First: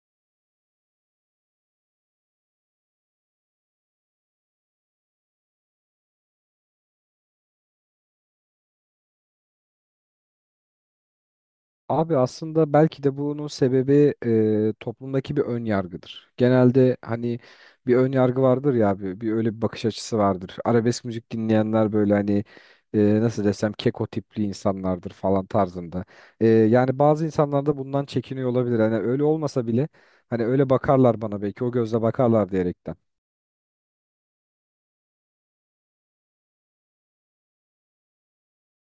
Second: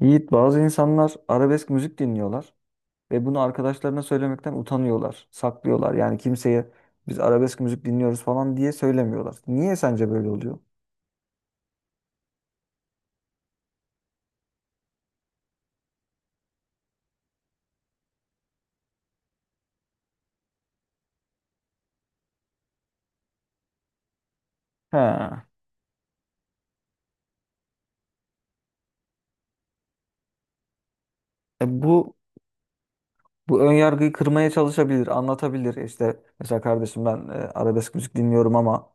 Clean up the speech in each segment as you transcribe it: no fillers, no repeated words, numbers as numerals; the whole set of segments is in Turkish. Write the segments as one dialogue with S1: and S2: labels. S1: Yiğit, bazı insanlar arabesk müzik dinliyorlar ve bunu arkadaşlarına söylemekten utanıyorlar, saklıyorlar. Yani kimseye biz arabesk müzik dinliyoruz falan diye söylemiyorlar. Niye sence böyle oluyor?
S2: Abi aslında belki de bunun sebebi toplumdaki bir ön yargıdır. Genelde hani bir ön yargı vardır ya abi, bir öyle bir bakış açısı vardır. Arabesk müzik dinleyenler böyle hani nasıl desem keko tipli insanlardır
S1: Ha.
S2: falan tarzında. Yani bazı insanlar da bundan çekiniyor olabilir. Hani öyle olmasa bile hani öyle bakarlar bana belki
S1: E,
S2: o gözle
S1: bu
S2: bakarlar diyerekten.
S1: bu ön yargıyı kırmaya çalışabilir, anlatabilir. İşte mesela kardeşim ben arabesk müzik dinliyorum ama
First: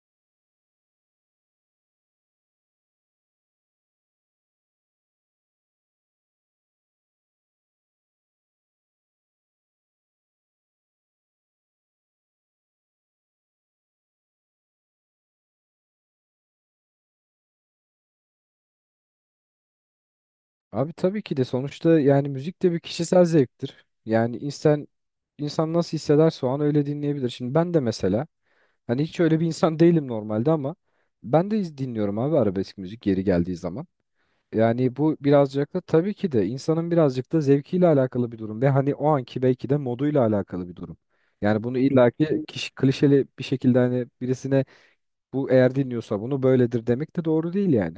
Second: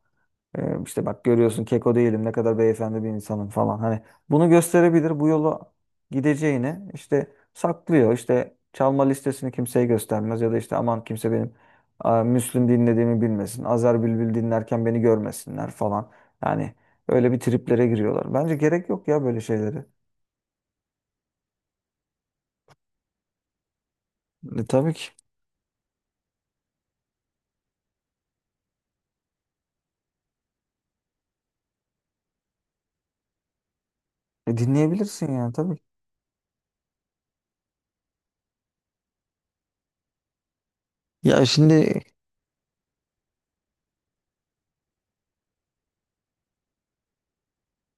S1: İşte bak görüyorsun keko değilim ne kadar beyefendi bir insanım falan. Hani bunu gösterebilir, bu yola gideceğini işte saklıyor. İşte çalma listesini kimseye göstermez ya da işte aman kimse benim Müslüm dinlediğimi bilmesin. Azer Bülbül dinlerken beni görmesinler falan. Yani öyle bir triplere giriyorlar. Bence gerek yok ya böyle şeyleri.
S2: Abi tabii ki de sonuçta yani müzik de bir kişisel zevktir. Yani
S1: E,
S2: insan
S1: tabii ki.
S2: insan nasıl hissederse o an öyle dinleyebilir. Şimdi ben de mesela hani hiç öyle bir insan değilim normalde ama ben de dinliyorum abi arabesk müzik yeri geldiği zaman.
S1: E,
S2: Yani bu
S1: dinleyebilirsin yani
S2: birazcık
S1: tabii
S2: da
S1: ki.
S2: tabii ki de insanın birazcık da zevkiyle alakalı bir durum ve hani o anki belki de moduyla alakalı bir durum.
S1: Ya
S2: Yani bunu
S1: şimdi
S2: illaki kişi klişeli bir şekilde hani birisine bu eğer dinliyorsa bunu böyledir demek de doğru değil yani.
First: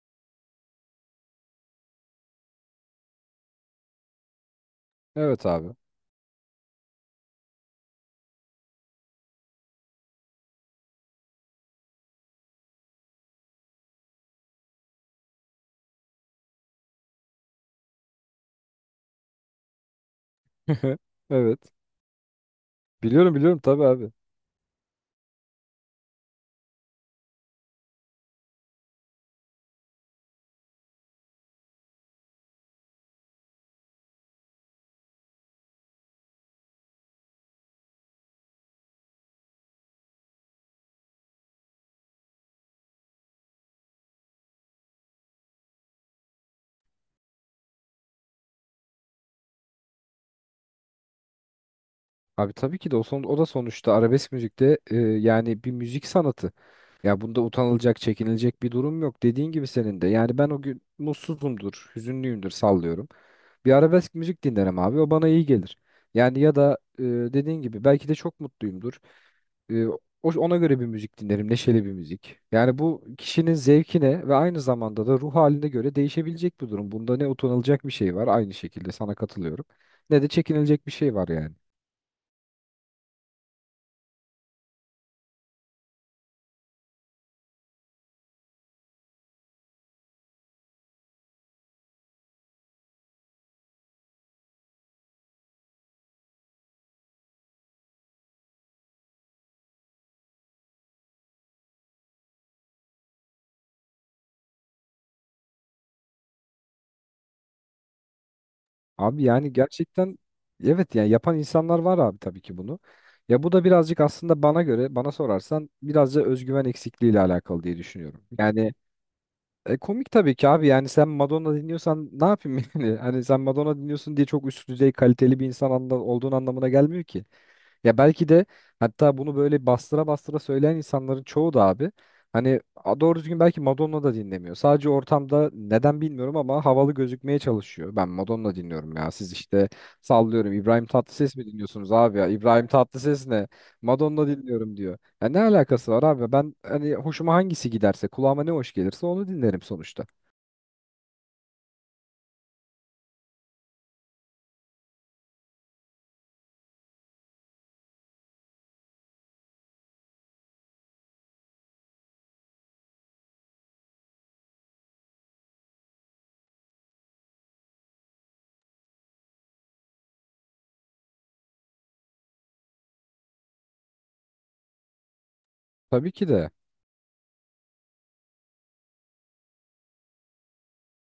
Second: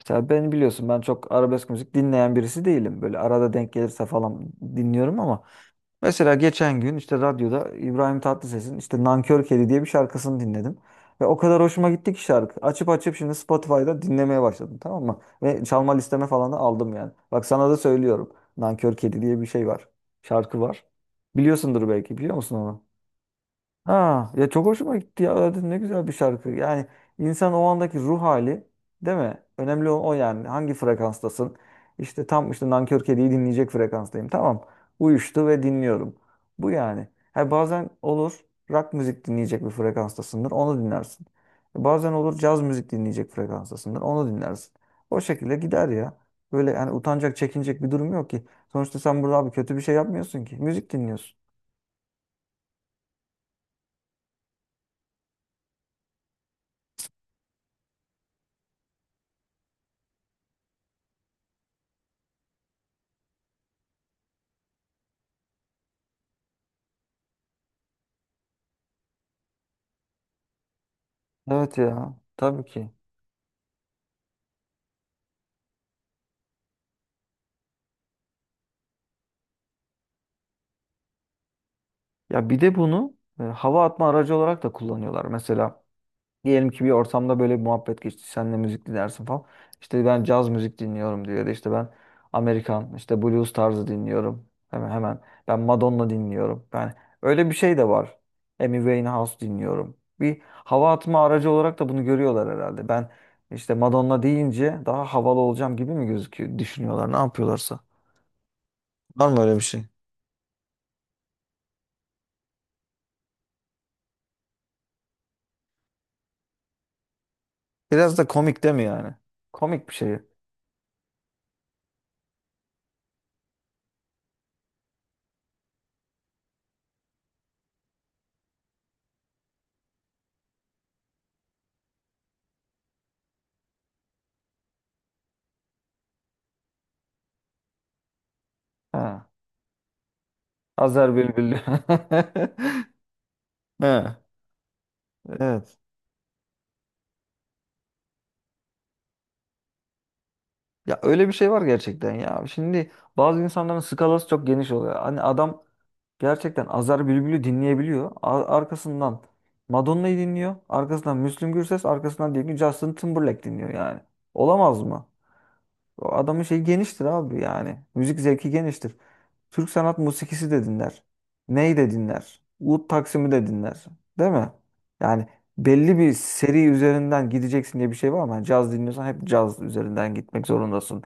S1: mesela ben, biliyorsun, ben çok arabesk müzik dinleyen birisi değilim. Böyle arada denk gelirse falan dinliyorum ama
S2: Evet abi.
S1: mesela geçen gün işte radyoda İbrahim Tatlıses'in işte Nankör Kedi diye bir şarkısını dinledim. Ve o kadar hoşuma gitti ki şarkı. Açıp açıp şimdi Spotify'da dinlemeye başladım, tamam mı? Ve çalma listeme falan da aldım yani. Bak sana da söylüyorum. Nankör Kedi diye bir şey var. Şarkı var.
S2: Evet.
S1: Biliyorsundur belki, biliyor musun onu?
S2: Biliyorum biliyorum tabii abi.
S1: Ha ya, çok hoşuma gitti ya. Dedim ne güzel bir şarkı. Yani insan o andaki ruh hali, değil mi? Önemli olan o yani. Hangi frekanstasın? İşte tam işte Nankör Kedi'yi dinleyecek frekanstayım. Tamam. Uyuştu ve dinliyorum. Bu yani. Ha, bazen olur rock müzik dinleyecek bir frekanstasındır. Onu dinlersin. Bazen olur caz müzik dinleyecek frekanstasındır. Onu dinlersin. O şekilde gider ya. Böyle yani utanacak, çekinecek bir durum yok ki. Sonuçta sen burada abi kötü bir şey yapmıyorsun ki. Müzik dinliyorsun.
S2: Abi tabii ki de o da sonuçta arabesk müzikte yani bir müzik sanatı. Ya bunda utanılacak, çekinilecek bir durum yok. Dediğin gibi senin de. Yani ben o gün mutsuzumdur, hüzünlüyümdür sallıyorum. Bir arabesk müzik dinlerim abi. O bana iyi gelir. Yani ya da dediğin gibi belki de çok mutluyumdur. E, ona göre bir müzik dinlerim.
S1: Evet
S2: Neşeli bir
S1: ya.
S2: müzik.
S1: Tabii
S2: Yani
S1: ki.
S2: bu kişinin zevkine ve aynı zamanda da ruh haline göre değişebilecek bir durum. Bunda ne utanılacak bir şey var, aynı şekilde sana katılıyorum. Ne de çekinilecek bir şey var yani.
S1: Ya bir de bunu hava atma aracı olarak da kullanıyorlar. Mesela diyelim ki bir ortamda böyle bir muhabbet geçti. Sen de müzik dinlersin falan. İşte ben caz müzik dinliyorum, diyor. Ya da işte ben Amerikan işte blues tarzı dinliyorum. Hemen hemen ben Madonna dinliyorum. Ben öyle bir şey de var. Amy Winehouse dinliyorum. Bir hava atma aracı olarak da bunu görüyorlar herhalde. Ben işte Madonna deyince daha havalı olacağım gibi mi gözüküyor, düşünüyorlar ne yapıyorlarsa.
S2: Abi
S1: Var mı
S2: yani
S1: öyle bir şey?
S2: gerçekten evet yani yapan insanlar var abi tabii ki bunu. Ya bu da birazcık aslında bana göre, bana sorarsan birazcık da özgüven eksikliğiyle alakalı diye
S1: Biraz
S2: düşünüyorum.
S1: da komik
S2: Yani
S1: değil mi yani? Komik bir
S2: komik
S1: şey.
S2: tabii ki abi, yani sen Madonna dinliyorsan ne yapayım yani? Hani sen Madonna dinliyorsun diye çok üst düzey kaliteli bir insan olduğun anlamına gelmiyor ki. Ya belki de hatta bunu böyle bastıra bastıra söyleyen insanların çoğu da abi hani doğru düzgün belki Madonna da dinlemiyor. Sadece ortamda neden bilmiyorum ama havalı gözükmeye çalışıyor. Ben Madonna dinliyorum
S1: He.
S2: ya, siz işte sallıyorum İbrahim
S1: Azer
S2: Tatlıses mi
S1: Bülbül.
S2: dinliyorsunuz abi ya? İbrahim Tatlıses ne?
S1: Ha,
S2: Madonna dinliyorum diyor. Ya ne
S1: evet.
S2: alakası var abi? Ben hani hoşuma hangisi giderse, kulağıma ne hoş gelirse onu dinlerim sonuçta.
S1: Ya öyle bir şey var gerçekten ya. Şimdi bazı insanların skalası çok geniş oluyor. Hani adam gerçekten Azer Bülbül'ü dinleyebiliyor. Arkasından Madonna'yı dinliyor. Arkasından Müslüm Gürses, arkasından diyelim ki Justin Timberlake dinliyor yani. Olamaz mı? O adamın şeyi geniştir abi yani. Müzik zevki geniştir. Türk sanat musikisi de dinler. Ney de dinler. Ud Taksim'i de dinler. Değil mi? Yani belli
S2: Tabii
S1: bir
S2: ki de
S1: seri üzerinden gideceksin diye bir şey var mı? Yani caz dinliyorsan hep caz üzerinden gitmek zorundasın.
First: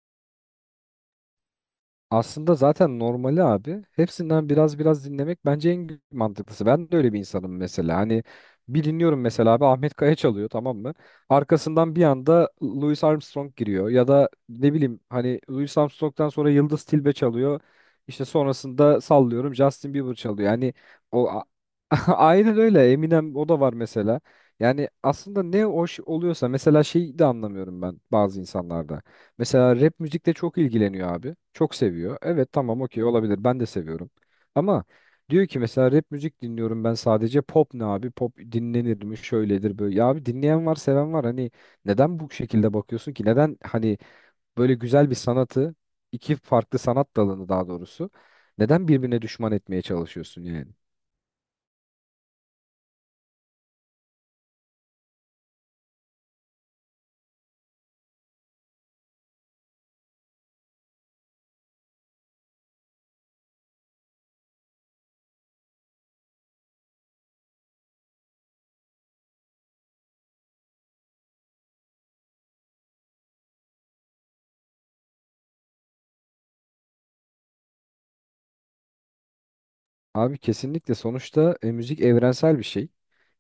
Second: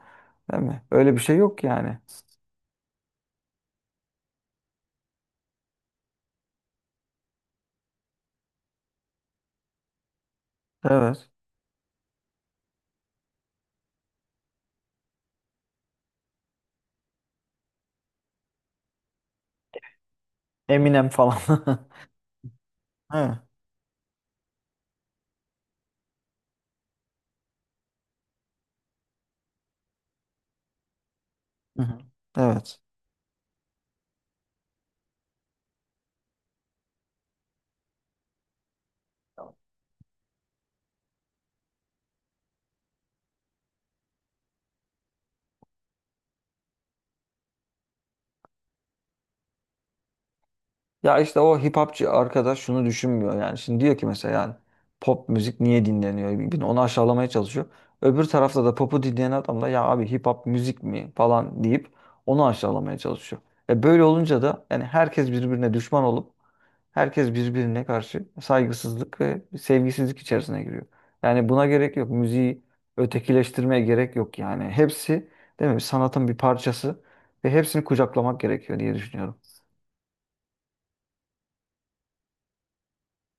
S1: Değil mi? Öyle bir şey yok yani.
S2: aslında zaten normali abi. Hepsinden biraz biraz dinlemek bence en mantıklısı. Ben de öyle bir insanım mesela. Hani bir dinliyorum mesela abi, Ahmet Kaya çalıyor tamam mı?
S1: Evet.
S2: Arkasından bir anda Louis Armstrong giriyor. Ya da ne bileyim hani Louis Armstrong'dan sonra Yıldız Tilbe çalıyor. İşte sonrasında sallıyorum Justin Bieber çalıyor. Yani
S1: Eminem
S2: o
S1: falan.
S2: a- aynen öyle,
S1: He.
S2: Eminem o da var mesela. Yani aslında ne hoş oluyorsa, mesela şeyi de anlamıyorum ben bazı insanlarda. Mesela rap müzikle çok ilgileniyor abi. Çok
S1: Hı hı.
S2: seviyor. Evet
S1: Evet.
S2: tamam, okey, olabilir. Ben de seviyorum. Ama diyor ki mesela rap müzik dinliyorum ben sadece. Pop ne abi? Pop dinlenir mi? Şöyledir böyle. Ya abi dinleyen var, seven var. Hani neden bu şekilde bakıyorsun ki? Neden hani böyle güzel bir sanatı, iki farklı sanat dalını daha doğrusu, neden birbirine düşman etmeye çalışıyorsun yani?
S1: Ya işte o hip hopçı arkadaş şunu düşünmüyor yani. Şimdi diyor ki mesela yani pop müzik niye dinleniyor? Bir- bir Onu aşağılamaya çalışıyor. Öbür tarafta da popu dinleyen adam da, ya abi hip hop müzik mi falan deyip onu aşağılamaya çalışıyor. E böyle olunca da yani herkes birbirine düşman olup herkes birbirine karşı saygısızlık ve sevgisizlik içerisine giriyor. Yani buna gerek yok. Müziği ötekileştirmeye gerek yok yani. Hepsi, değil mi? Sanatın bir parçası ve hepsini kucaklamak gerekiyor diye düşünüyorum.
S2: Abi kesinlikle, sonuçta müzik evrensel bir şey.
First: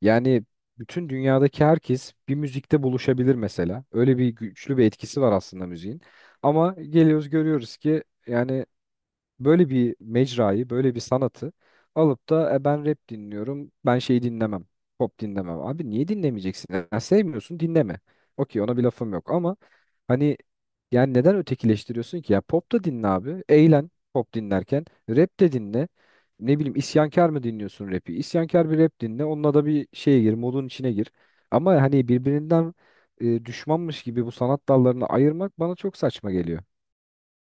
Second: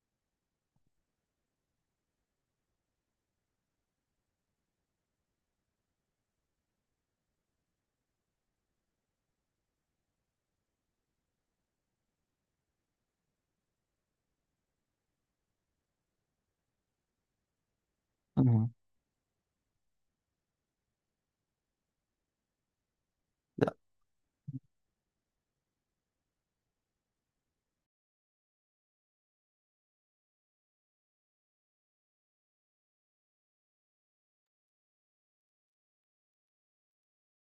S2: Yani bütün dünyadaki herkes bir müzikte buluşabilir mesela. Öyle bir güçlü bir etkisi var aslında müziğin. Ama geliyoruz görüyoruz ki yani böyle bir mecrayı, böyle bir sanatı alıp da "Ben rap dinliyorum, ben şey dinlemem, pop dinlemem. Abi niye dinlemeyeceksin? Ya, sevmiyorsun dinleme."
S1: Hı
S2: Okey,
S1: hı.
S2: ona bir lafım yok ama hani yani neden ötekileştiriyorsun ki? Ya pop da dinle abi. Eğlen pop dinlerken. Rap de dinle. Ne bileyim, isyankar mı dinliyorsun rapi? İsyankar bir rap dinle. Onunla da bir şeye gir, modun içine gir. Ama hani birbirinden düşmanmış gibi bu sanat dallarını ayırmak bana çok saçma geliyor.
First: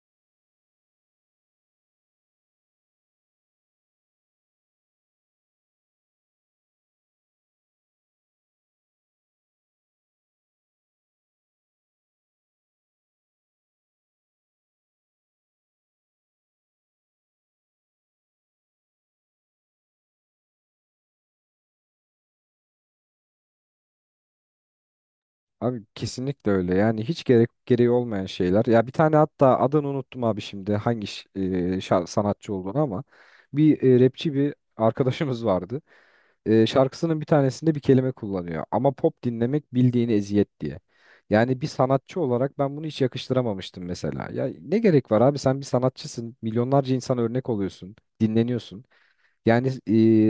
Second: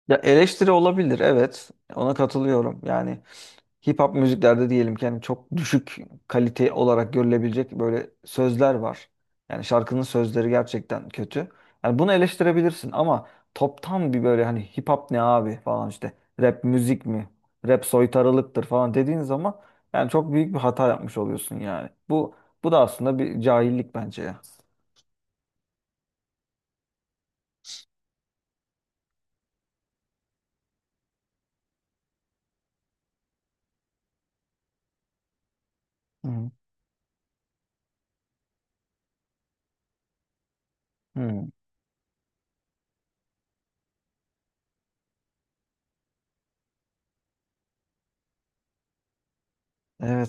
S1: Ya eleştiri olabilir, evet, ona katılıyorum. Yani hip hop müziklerde diyelim ki yani çok düşük kalite olarak görülebilecek böyle sözler var. Yani şarkının sözleri gerçekten kötü. Yani bunu eleştirebilirsin ama toptan bir böyle hani hip hop ne abi falan işte, rap müzik mi? Rap soytarılıktır falan dediğin zaman yani çok büyük bir hata yapmış oluyorsun yani. Bu da aslında bir cahillik bence ya.
S2: Abi kesinlikle öyle. Yani hiç gerek gereği olmayan şeyler. Ya bir tane, hatta adını unuttum abi şimdi hangi sanatçı olduğunu ama bir rapçi bir arkadaşımız vardı.
S1: Hı
S2: Şarkısının bir tanesinde bir kelime kullanıyor. Ama pop dinlemek bildiğini eziyet diye.
S1: hı.
S2: Yani bir sanatçı olarak ben bunu hiç yakıştıramamıştım mesela. Ya ne gerek var abi, sen bir sanatçısın. Milyonlarca insana örnek oluyorsun. Dinleniyorsun. Yani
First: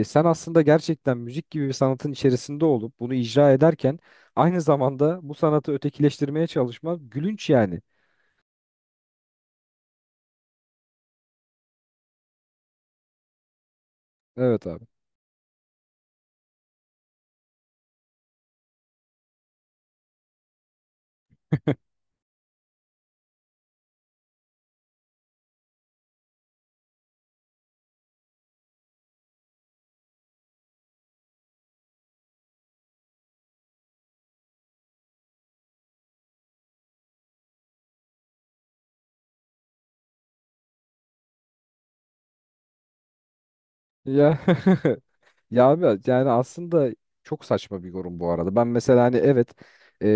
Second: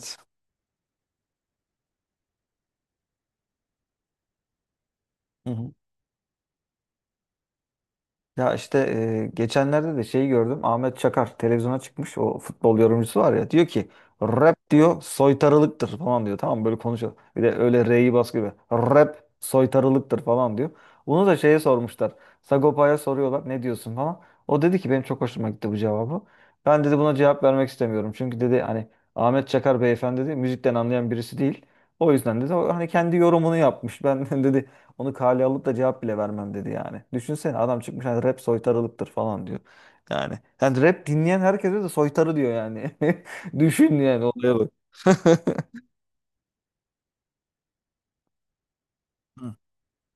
S2: sen aslında gerçekten müzik gibi bir sanatın içerisinde olup bunu icra ederken aynı zamanda bu
S1: Hı
S2: sanatı
S1: hı.
S2: ötekileştirmeye çalışma gülünç yani.
S1: Ya işte geçenlerde de şeyi gördüm. Ahmet Çakar televizyona çıkmış. O futbol yorumcusu var ya. Diyor ki rap,
S2: Evet abi.
S1: diyor, soytarılıktır falan diyor. Tamam mı? Böyle konuşuyor. Bir de öyle R'yi bas gibi. Rap soytarılıktır falan diyor. Bunu da şeye sormuşlar. Sagopa'ya soruyorlar ne diyorsun falan. O dedi ki, benim çok hoşuma gitti bu cevabı. Ben, dedi, buna cevap vermek istemiyorum. Çünkü, dedi, hani Ahmet Çakar beyefendi, dedi, müzikten anlayan birisi değil. O yüzden, dedi, o hani kendi yorumunu yapmış. Ben, dedi, onu kale alıp da cevap bile vermem, dedi yani. Düşünsene adam çıkmış hani rap soytarılıktır falan diyor. Yani rap dinleyen herkese de soytarı diyor yani. Düşün yani,
S2: Ya
S1: olaya bak.
S2: ya abi, yani aslında çok saçma bir yorum bu arada. Ben mesela hani evet,
S1: Hı,
S2: e,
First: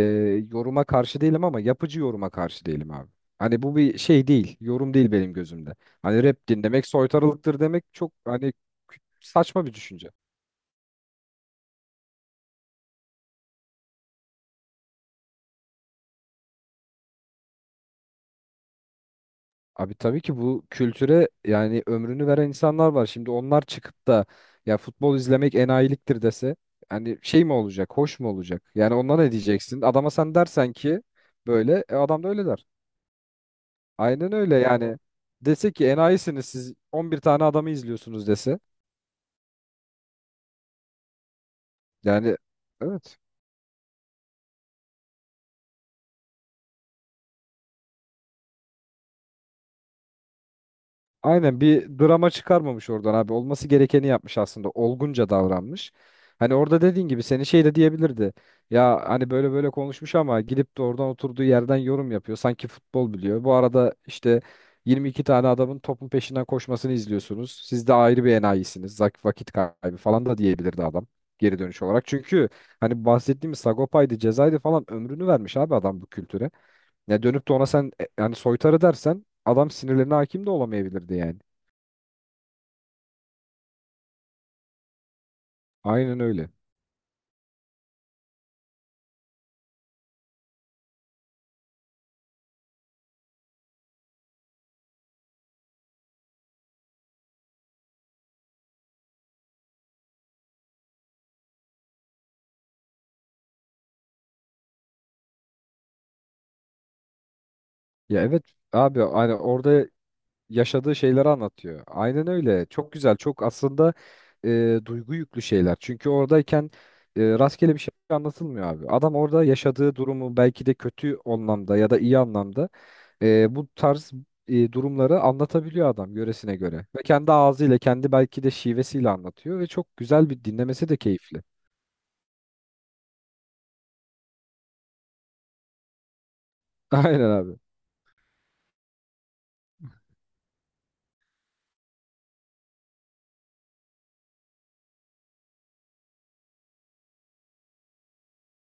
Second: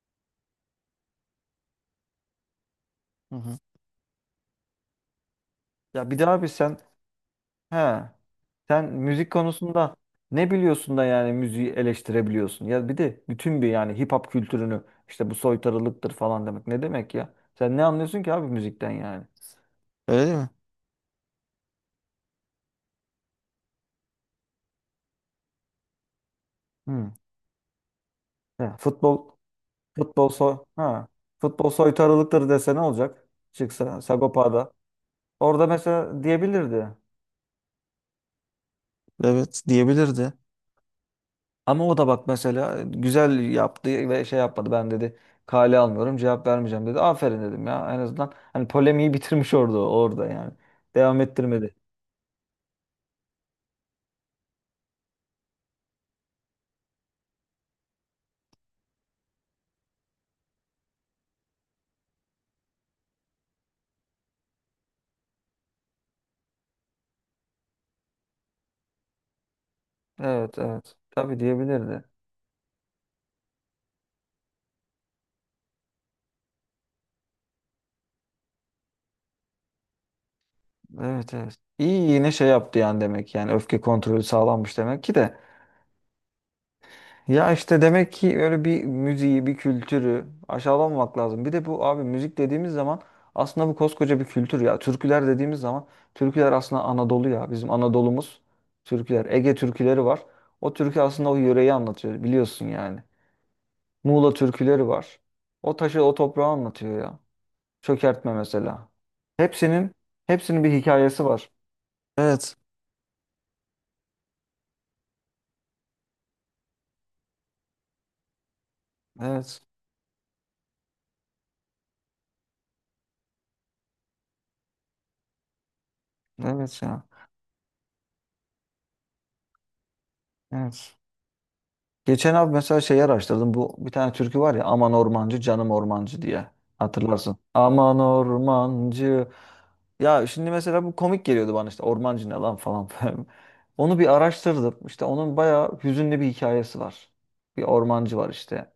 S2: yoruma karşı değilim ama yapıcı yoruma karşı değilim abi.
S1: hı hı.
S2: Hani bu bir şey değil, yorum değil benim gözümde.
S1: Ya bir
S2: Hani
S1: daha,
S2: rap
S1: bir
S2: dinlemek soytarılıktır demek
S1: he
S2: çok hani
S1: sen müzik
S2: saçma bir
S1: konusunda
S2: düşünce.
S1: ne biliyorsun da yani müziği eleştirebiliyorsun? Ya bir de bütün bir yani hip hop kültürünü işte bu soytarılıktır falan demek ne demek ya? Sen ne anlıyorsun ki abi müzikten yani?
S2: Abi tabii
S1: Öyle
S2: ki
S1: değil mi?
S2: bu kültüre yani ömrünü veren insanlar var. Şimdi onlar çıkıp da "Ya futbol izlemek enayiliktir" dese,
S1: Hı.
S2: hani şey mi olacak, hoş mu olacak?
S1: Ya
S2: Yani ona
S1: futbol
S2: ne diyeceksin? Adama
S1: Futbol
S2: sen
S1: soy
S2: dersen ki,
S1: ha. Futbol
S2: böyle adam da öyle
S1: soytarılıktır
S2: der.
S1: dese ne olacak? Çıksa
S2: Aynen öyle
S1: Sagopa'da.
S2: yani.
S1: Orada
S2: Dese ki
S1: mesela
S2: "Enayisiniz siz,
S1: diyebilirdi.
S2: 11 tane adamı izliyorsunuz" dese.
S1: Evet, diyebilirdi. Ama o da bak
S2: Yani
S1: mesela
S2: evet.
S1: güzel yaptı ve şey yapmadı. Ben, dedi, kale almıyorum, cevap vermeyeceğim, dedi. Aferin dedim ya, en azından hani polemiği bitirmiş orada yani. Devam
S2: Aynen,
S1: ettirmedi.
S2: bir drama çıkarmamış oradan abi. Olması gerekeni yapmış aslında. Olgunca davranmış. Hani orada dediğin gibi seni şey de diyebilirdi. Ya hani böyle böyle konuşmuş ama gidip de oradan oturduğu yerden yorum yapıyor. Sanki futbol biliyor. Bu arada işte 22 tane adamın topun peşinden koşmasını izliyorsunuz. Siz de ayrı bir enayisiniz. Vakit kaybı falan da
S1: Evet,
S2: diyebilirdi
S1: evet.
S2: adam
S1: Tabii,
S2: geri dönüş
S1: diyebilirdi.
S2: olarak. Çünkü hani bahsettiğimiz Sagopa'ydı, Ceza'ydı falan, ömrünü vermiş abi adam bu kültüre. Ya dönüp de ona sen yani soytarı dersen, adam sinirlerine hakim de olamayabilirdi
S1: Evet,
S2: yani.
S1: evet. İyi, yine şey yaptı yani, demek yani öfke kontrolü sağlanmış demek ki de.
S2: Aynen öyle.
S1: Ya işte demek ki öyle bir müziği, bir kültürü aşağılamamak lazım. Bir de bu, abi, müzik dediğimiz zaman aslında bu koskoca bir kültür ya. Türküler dediğimiz zaman türküler aslında Anadolu ya. Bizim Anadolu'muz türküler. Ege türküleri var. O türkü aslında o yöreyi anlatıyor, biliyorsun yani. Muğla türküleri var. O taşı, o toprağı anlatıyor ya.
S2: Ya
S1: Çökertme
S2: evet
S1: mesela.
S2: abi, hani orada
S1: Hepsinin hepsinin bir
S2: yaşadığı
S1: hikayesi
S2: şeyleri
S1: var.
S2: anlatıyor. Aynen
S1: Evet.
S2: öyle. Çok güzel. Çok aslında duygu yüklü şeyler. Çünkü oradayken rastgele bir şey anlatılmıyor abi. Adam orada
S1: Evet.
S2: yaşadığı durumu belki de kötü anlamda ya da iyi anlamda bu tarz durumları anlatabiliyor adam göresine
S1: Evet
S2: göre. Ve
S1: ya.
S2: kendi ağzıyla, kendi belki de şivesiyle anlatıyor ve çok güzel, bir dinlemesi de
S1: Evet.
S2: keyifli.
S1: Geçen abi mesela şeyi araştırdım. Bu bir tane türkü var ya, Aman Ormancı Canım Ormancı diye.
S2: Aynen
S1: Hatırlarsın.
S2: abi.
S1: Aman Ormancı. Ya şimdi mesela bu komik geliyordu bana, işte Ormancı ne lan falan. Onu bir araştırdım. İşte onun bayağı hüzünlü bir hikayesi var. Bir ormancı var işte.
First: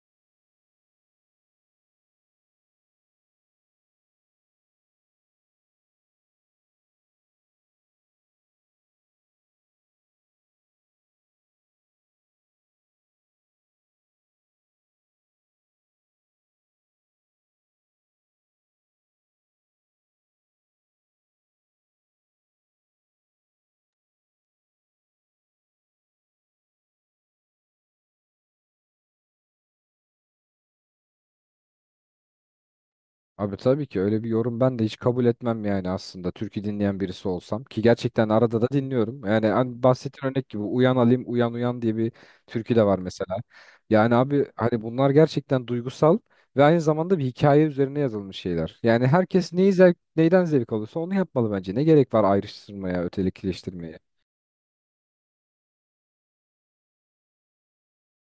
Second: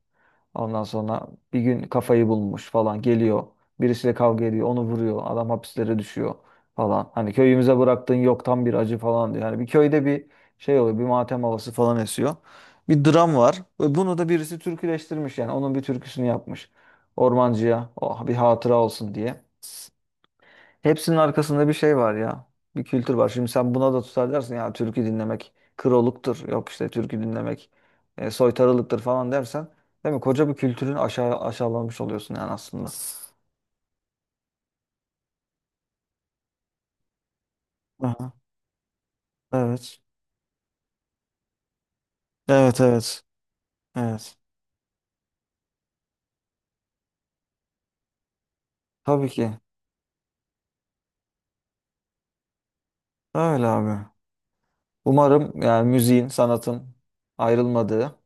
S1: Ondan sonra bir gün kafayı bulmuş falan geliyor. Birisiyle kavga ediyor, onu vuruyor. Adam hapislere düşüyor falan. Hani köyümüze bıraktığın yok, tam bir acı falan diyor. Yani bir köyde bir şey oluyor, bir matem havası falan esiyor. Bir dram var. Ve bunu da birisi türküleştirmiş yani. Onun bir türküsünü yapmış. Ormancıya, oh, bir hatıra olsun diye. Hepsinin arkasında bir şey var ya. Bir kültür var. Şimdi sen buna da tutar dersin ya türkü dinlemek kroluktur. Yok işte, türkü dinlemek soytarılıktır falan dersen, değil mi? Koca bir kültürün aşağılanmış oluyorsun yani aslında.
S2: Abi tabii ki öyle bir yorum ben de hiç kabul etmem yani, aslında türkü dinleyen birisi olsam ki gerçekten
S1: Aha,
S2: arada da dinliyorum. Yani hani
S1: evet.
S2: bahsettiğin örnek gibi Uyan Alim Uyan Uyan diye bir türkü
S1: Evet,
S2: de var
S1: evet.
S2: mesela. Yani
S1: Evet.
S2: abi hani bunlar gerçekten duygusal ve aynı zamanda bir hikaye üzerine yazılmış şeyler. Yani
S1: Tabii
S2: herkes
S1: ki.
S2: neyi zevk, neyden zevk alıyorsa onu yapmalı bence. Ne gerek var ayrıştırmaya,
S1: Öyle
S2: ötekileştirmeye?
S1: abi. Umarım yani müziğin, sanatın ayrılmadığı,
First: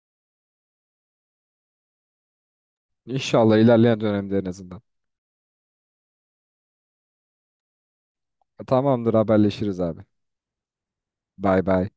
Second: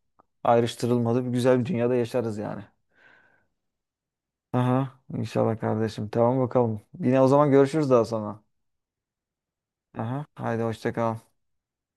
S1: ayrıştırılmadığı bir güzel bir dünyada yaşarız yani.
S2: İnşallah ilerleyen dönemde en azından.
S1: Aha, inşallah kardeşim. Tamam, bakalım. Yine o zaman görüşürüz daha sonra.
S2: Tamamdır, haberleşiriz abi.
S1: Aha. Haydi hoşça kal.
S2: Bay bay.